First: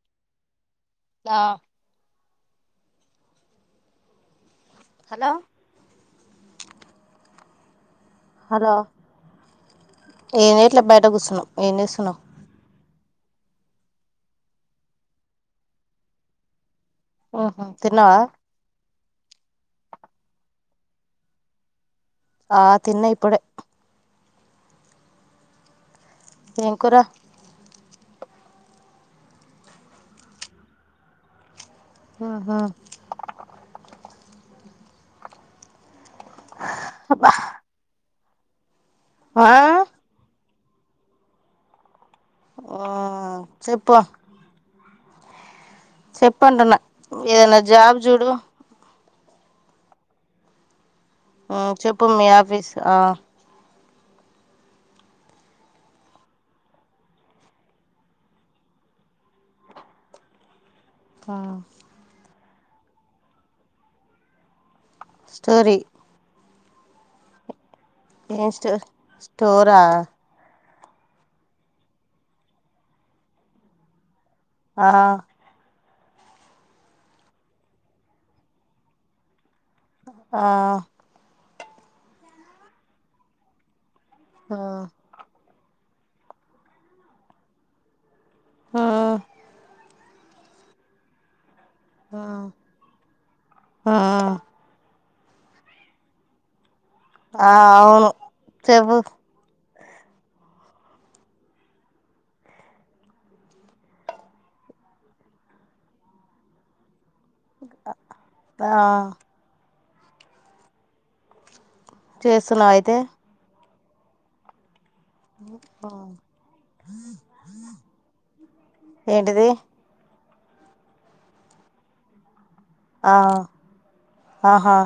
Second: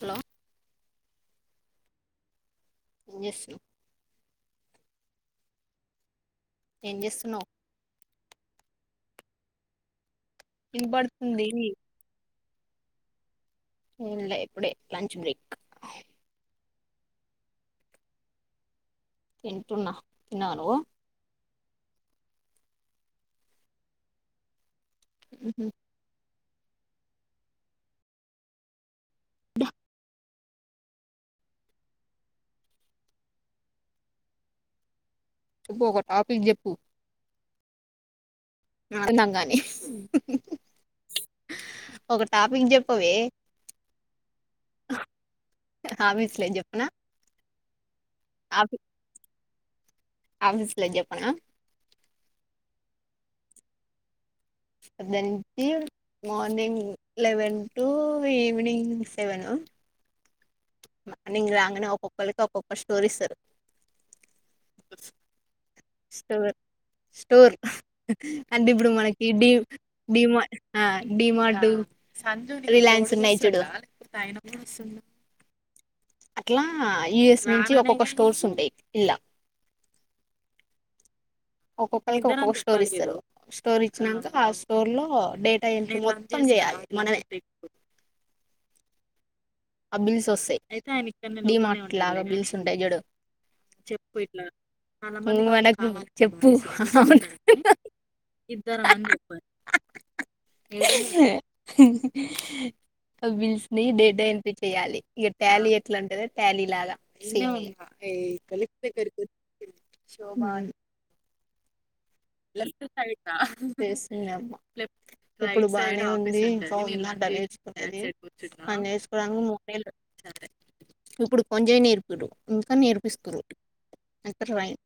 hello ద just hello ఏం చేస్తున్నావ్ హలో ఏనేట్లే బయట వినపడుతుంది కూర్స్తుున్నాం ఏం వేస్తున్నాం లా ఇప్పుడే లంచ్ బ్రేక్ ఉ తిన్నావా తింటున్నా తిన్నావా నువ్వు ఆ తిన్న ఇప్పుడ ఉ దేవకురా బాహా చెప్పు ఒక టాపిక్ చెప్పు అబ్బా ఆ నాదినంగాని ఒక టాపిక్ చెప్పవే ఉమ్ చెప్పు ఆఫీస్ లో చెప్పంటున్న చెప్పనా ఏదనా జాబ్ జూడు ఆఫిస్ ఉమ్ చెప్పు మీ ఆఫీస్ ఆ morning eleven to evening seven morning ఉమ్ రాంగ్నే ఒక్కొక్కళకి ఒక్కొక్క స్టోరీ ఇస్తరు స్టోరి స్టోర్ ఏం అంటే స్టో ఇప్పుడు మనకి డీ స్టోరా డీమా ఆ డీ మాటు రిలయన్స్ ఉనై చూడు ఆ సున్ అట్లా యు ఎస్ నుంచి ఒక్కొక్క స్టోర్స్ ఉంటాయి ఇల్ల ఆ ఒక్కొక్కళకి ఒక్కొక్క స్టోర్ ఇస్తరు స్టోర్ ఇచ్చినంక ఆ ఉమ్ స్టోర్ లో డే ట ఎంట్రి మొత్తం జెయ్యాలి మనమే ఉమ్ అ బిల్స్ వస్తాయి డీ మాట్ ఇట్లాగా ఉమ్ బిల్స్ ఉంటాయి జూడు ఉమ్ ము అనకు చెప్పు ఆ అవును చెప్పు ఇద్దరనని చెప్ప అ బిల్స్ ని డేటా చెయ్యాలి ఇక ట్యాలీ ఎట్లంటదే ట్యాలీ లాగా ఈన్నే ఉంటా ఈ కలిక్ ఆ దగ్గిర్కొచ్చి షోబాన్ చేస్తున్నావు లెఫ్ట్ అయితే సైటా లెఫ్ట్ ఇప్పుడు బానే ఉంది ఇంకా ఉన్న అడ్డలు చేయిచుకునేది పని చేసుకోడానికి ఏంటిది మూడేలు ఇప్పుడు కొంజే నీర్కుడు ఇంకా ఆ నేర్పిస్తురు అక్కరవాయ్ ఆహా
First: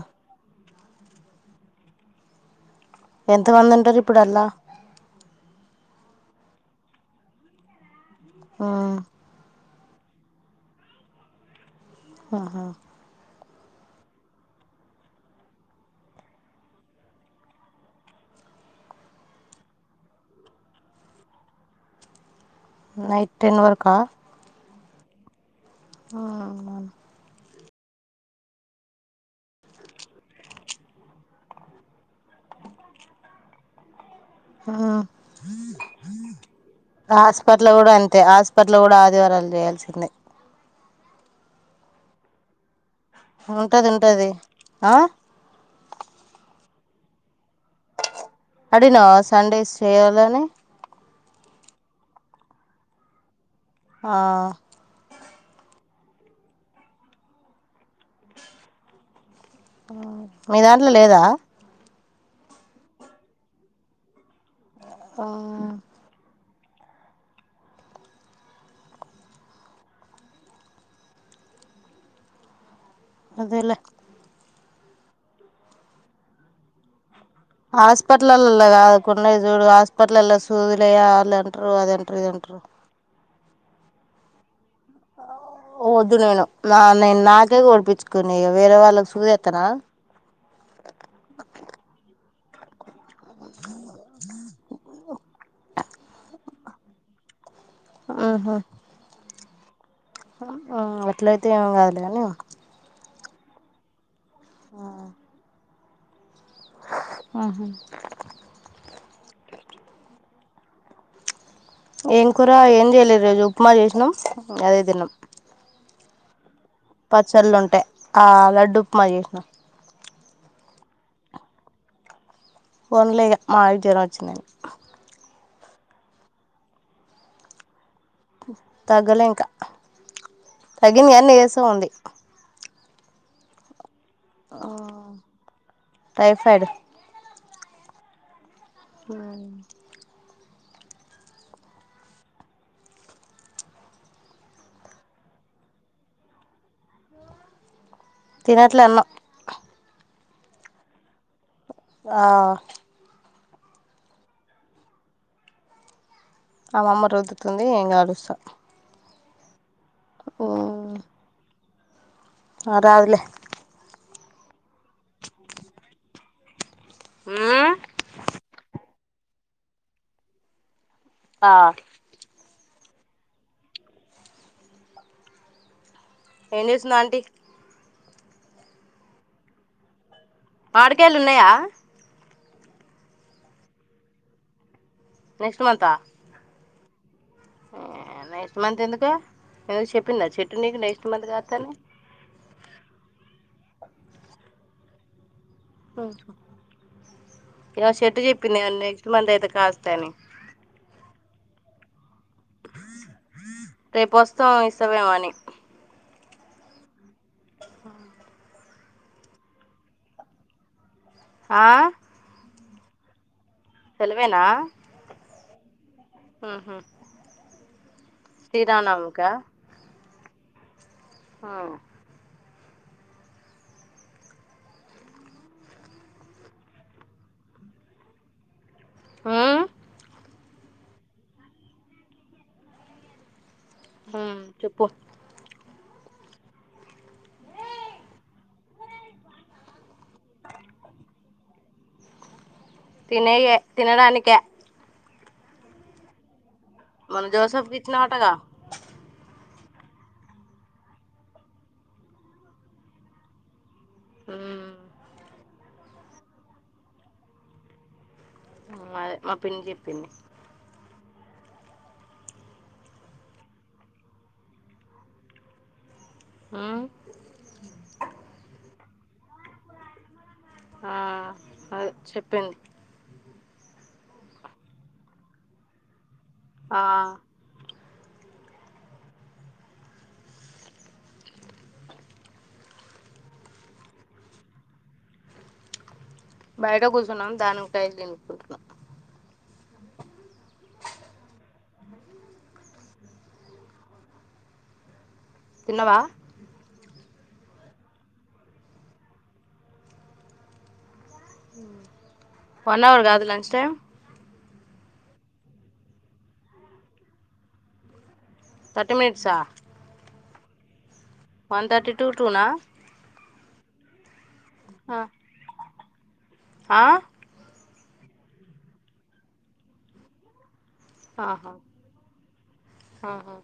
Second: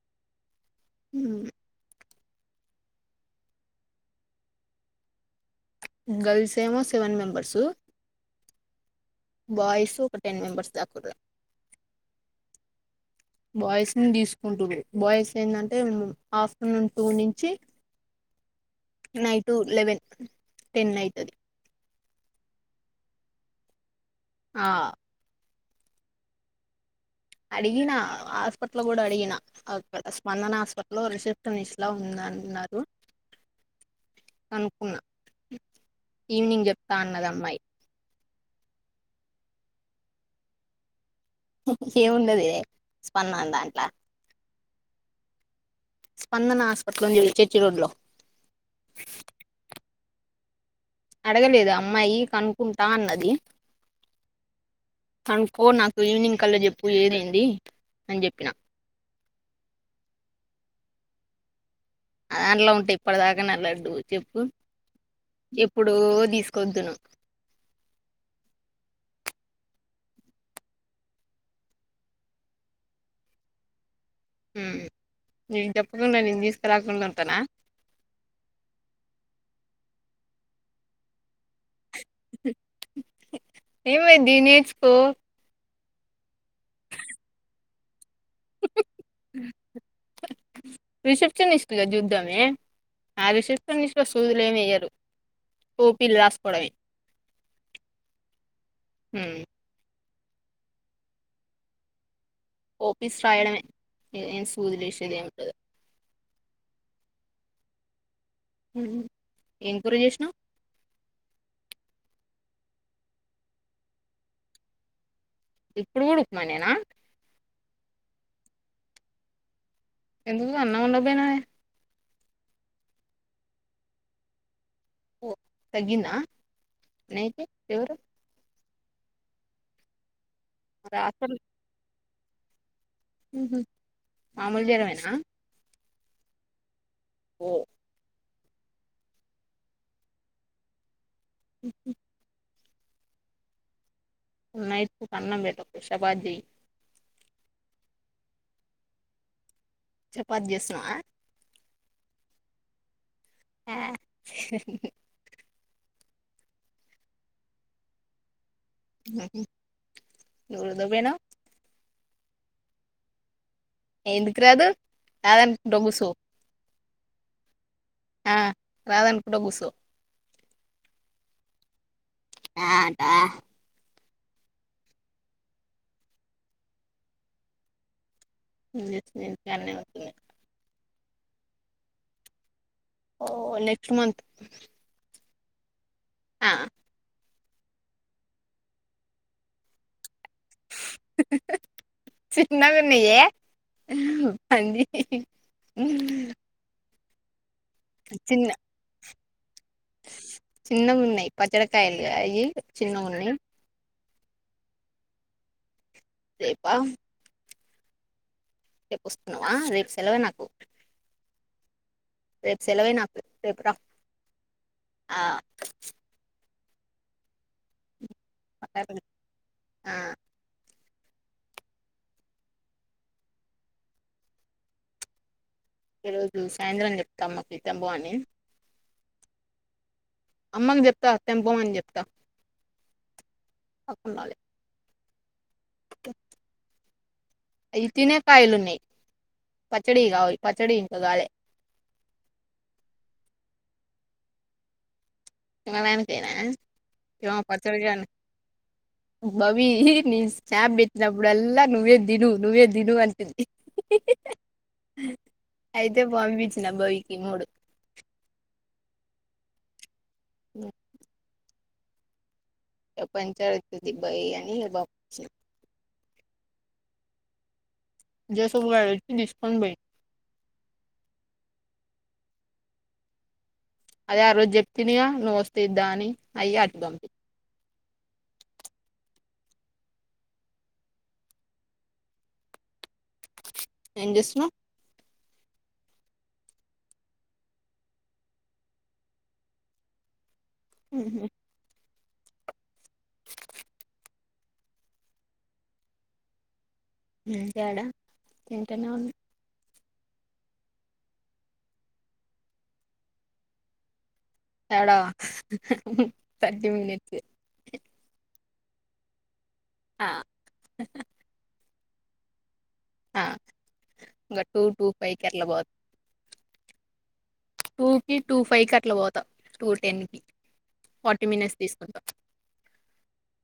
ఎంతమంది ఉంటారు ఇప్పుడల్లా గల్స్ ఏమో సెవెన్ మెంబర్సు ఆ బాయిస్ ఒక టెన్ మెంబర్స్ దాకురు ఆహా బాయ్స్ ని తీసుకుంటుర్రు బాయ్స్ ఏంటంటే ఆఫ్టర్నూన్ టూ నుంచి నైటు లెవెన్ టెన్ అయితది నైట్ టెన్ వరకా ఆ ఆ అవునవున్ అడిగినా హాస్పిటలో గుడా అడిగిన అక్కడ స్పందన హాస్పిటలో రిసెప్షనిస్ట్ లా ఉందన్ ఉన్నారు ఈవినింగ్ చెప్తా ఆ అన్నది అమ్మాయి హాస్పట్ల గుడ అన్ తే హాస్పిట్ల గుడా ఆదివారాల్ జెయాల్సిందే ఏం ఉన్నదే ఉంటదుంటది ఆ స్పందన హాస్పట్లోనే చూయించు అడిగినవా సండేస్ చేయాలని అడగలేదు అమ్మాయి కనుక్కుంటా అన్నది ఆ కనుక్కో నాకు ఈవినింగ్ కల్లా చెప్పు ఏదైంది అని జెప్పిన మీ దాంట్లో లేదా నా దాంట్లో ఉంటె ఇప్పటి దాకనా లడ్డూ చెప్పు ఎప్పుడో దీస్ కొద్దును అదెలే ఉమ్ నేను చెప్పకుండా నేను తీసుకురాకుండా ఉంటానా హాస్పిటలల్ల కాదు కొన్నయ్ చూడు హాస్పిటలల్ల సూదులయ ఆళ్ళంట్రు అదే ట్రు ఇదంట్రు ఏమైద్ది నేర్చుకో వద్దు నేను నా నేను నాకే కొనిపించు కునే ఇగ వేరే వాళ్ళక్ సూదేత్తనా రిసెప్షనిస్ట్ గా చూద్దామే ఆ రిస్ట్పిటి లు సూదులు ఏమేయ్యారు ఓపిలు రాసుకోడమే ఆహా ఉమ్ ఉమ్ అట్లయితే ఏం గాదులే గనీ ఓపీస్ రాయడమే సూదిలు వేషేదే ముండదు అహ ఏంకుర చేసినవ్ ఏం కూర ఏం చేయలేదు రోజు ఉప్మా చేసినం అదే తిన్నాం ఇప్పుడు కూడ ఉప్మా నేనా పచ్చళ్ళు ఉంటై ఆ లడ్డు ఉప్మా చేసినా ఎందుకు అన్నం వండపొయినవే వన్డలే ఇగ మాయనకి జ్వరం వచ్చిందని ఓ తగ్గిందా నీకు ఫీవరు తగ్గలే ఇంకా మరి తగ్గింది కాని నీరసం ఉంది ఊహు మామూలు జ్వరమేనా టైఫైడ్ ఓ మ్ నైట్ పూట అన్నం పెట్టకు షపాత్ జెయ్ తినట్లే అన్నం చపాత్ జేస్తున్నవా ఆ ఆ హ్ హు హ్ ఆ మమ్మ రొద్దుతుంది నేన్ కాలుస్తా నువ్ రుద్దపొయినవ్ అ రాదులే ఎందుకు రాదు రాదనుకుంట కూసో ఉమ్ ఆ రాద అని కూడా కుర్సో ఆ ఎమంటా ఏం చేస్తుంద ఆంటీ ఇ [inaudible] మాడికాయలు ఉన్నాయా ఓ నెక్స్ట్ మంత్ నెక్స్ట్ మంతా ఆ నెక్స్ట్ మంత్ ఎందుకు ఎందుకు చెప్పిందా చెట్టు నీకు నెక్స్ట్ మంత్ కాస్తానీ ఉన్నగాన్నా ఏ పంది ఇగా చెట్టు చిన్న చెప్పిందా నెక్స్ట్ మంత్ అయితే కాస్తానీ చిన్నగున్నయి పచ్చడికాయలు అవి చిన్నగున్నియి రేపు వస్తాం ఇస్తమేమని రేప ఆ రేప్పొస్తున్నావా రేపు సెలవే నాకు ఆ సెలవే నాకు రేపు రా సెలవేనా ఆహా ఆ శ్రీరామనవమిక ఆ ఈ రోజు సాయంత్రం చెప్తాం మాకు ఇతంబో అని ఆ అమ్మకు చెప్త అతం బొమని చెప్తా ఆ తప్పకుండా చెప్పు అవి తినే కాయలున్నాయి పచ్చడి కావు పచ్చడి ఇంక గాలే తినేయే తినడానికే మా నానాకేనా మన జోసఫ్ కిచ్చిన వటగా బబీ నీ స్నాప్ పెట్టినప్పుడలా నువ్వే దిను నువ్వే దిను అంతద్ది ఆ అయితే బంపించిన బాబీకి మూడు మా దే మా పిన్ని చెప్పింది [inaudible] పెంచాలి [unintelligible] ఆ జసబ్బ గడచ్చ తీస్కౌన్ బయి ఆ అ చెప్పింది అదే ఆ రోజు చెప్పిందిగా నువ్వు వస్తేయిద్దా అని అయి అటు ఆ దంపి ఏంచేస్తున్నావ్ బయట కూర్చున్నాం దానిమకాయలు తినుకుంటున్నాం ఉహుం తన్నవా తడా తింటనే ఉన్నా వన్ అవర్ కాదు లంచ్ టైం ఎడా థర్టీ మినట్స్ థర్టీ మినిట్స్ ఆ [inaudible] వన్ తర్టీ టూ టూనా ఇకా టూ టూ ఫైవ్ కేరళ బద్ ఆ టూ కి టూ ఫైవ్ కి అట్లా పోతా టూ టెన్ కి ఫార్టీ ఆహా మినిట్స్ తీసుకుంటాం ఆహా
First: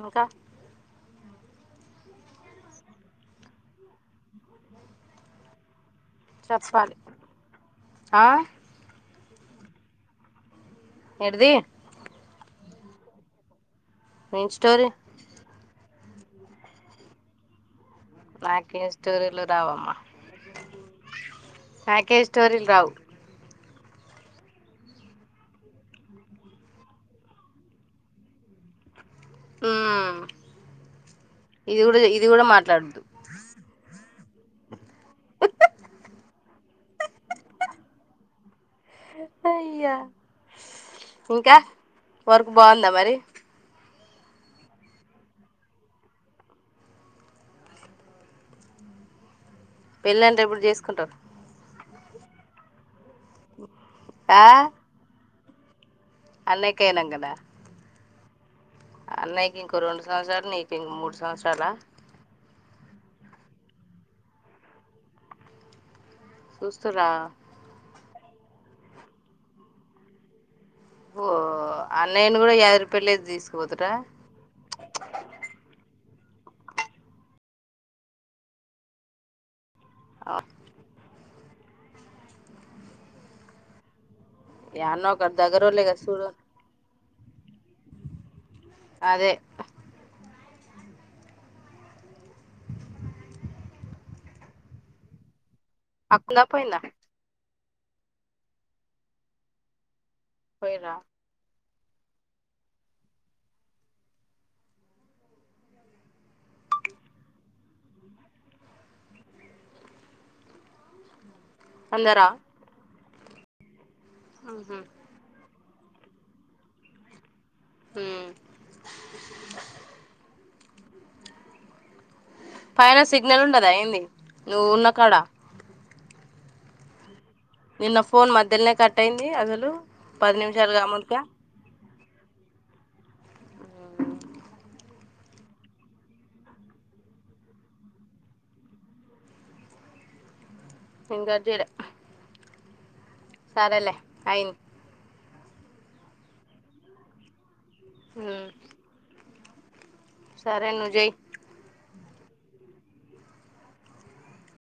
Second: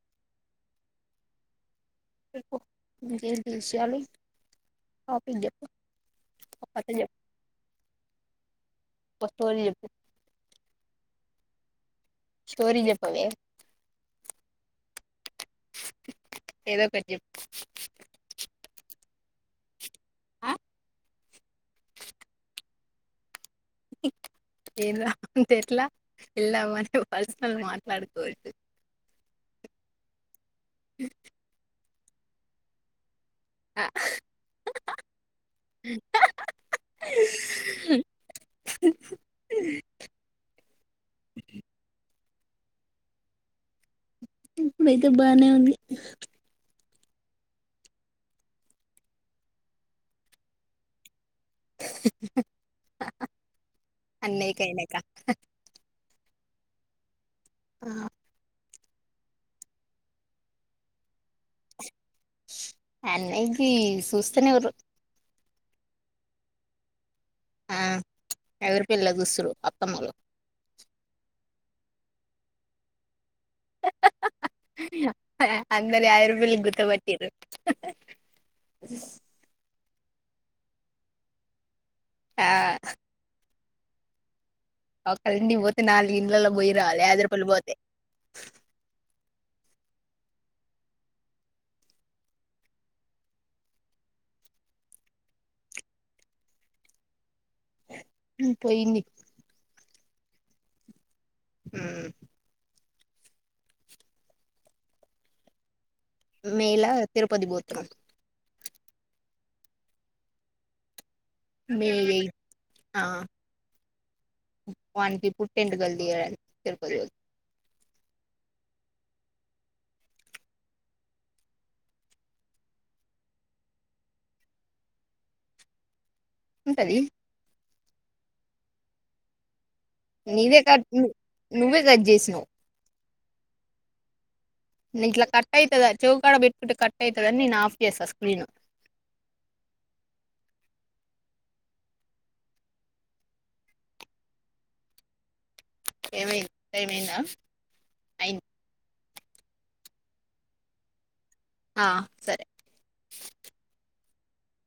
ఇంకా [inaudible] చాలి టాపిక్ చెప్పు ఒక కథ చెప్పాలి చెప్పు ఆ ఒక స్టోరీ చెప్పు ఏటిది స్టోరీ చెప్పవే ఏం స్టోరీ ఏదోకటి చెప్ నాకే స్టోరీలు రావమ్మా నాకేం స్టోరిల్ రావు ఇ ఏంది రావ్ అంటే ఎట్లా పెళ్ళి అవ్వని పర్సనల్ మాట్లాడుకోవచ్చు మ్ ఇది కూడా ఇది కూడా మాట్లాడద్దు ఆ హ హా ఇంకా వర్క్ బాగుందా మరి ఇప్పుడయితే బానే ఉంది పెళ్ళంట ఎప్పుడు చేసుకుంటావ్ అన్నయ్య కి అయినాకా అన్నయ్య కి అయినంకన ఆ అన్నయకి ఇంకో రెండు సంవత్సరాలు నీకు ఇం మూడు సంవత్సరాల అన్నయ్య గి సూస్తనేవరు సుస్తుర్రా ఆ ఎవరి పిల్ల చుసురు అత్తమ్మలు ఓ అన్నయ్యని కూడా యా రూపాయలేదు తీసుకు అందురు యారు లి గుత్తపట్టిరు అ ఆ అ యాన్నో ఓకలి ఒకరు ఇంటి కి పోతే దగ్గరోళ్ళే కదా నాలుగు చూడు ఇంలలో పోయిరాలి యాద రూపలి పోతే అదే అక్క ఉందా పోయిందా మ్ పోయింది పోయిరా మ్ మే ల తిరుపతి పోతున్నాం అందరా ఆ ఉహు వానికి పుట్టెంటుకులు [unintelligible] మ్మ్ పైన సిగ్నల్ ఉండద ఏంది నువ్వు ఉన్నా కాడ ఉంటది నిన్న ఫోన్ మధ్యలనే కట్ అయింది అసలు పది నీవే నిమిషాలు కట్ ను కాముందుకే నువ్వే కట్ చేసినవ్ ఆ నింట్లా కట్ అయితదా చౌకాడ పెట్టుకుంటే కట్ అయితదని నేను ఆఫ్ చేసా స్క్రీను నెన్ కట్ చేయల సరేలే అయింది ఏమై టైమ్ అయిందా ఉమ్ సరే ను జే ఆ సరే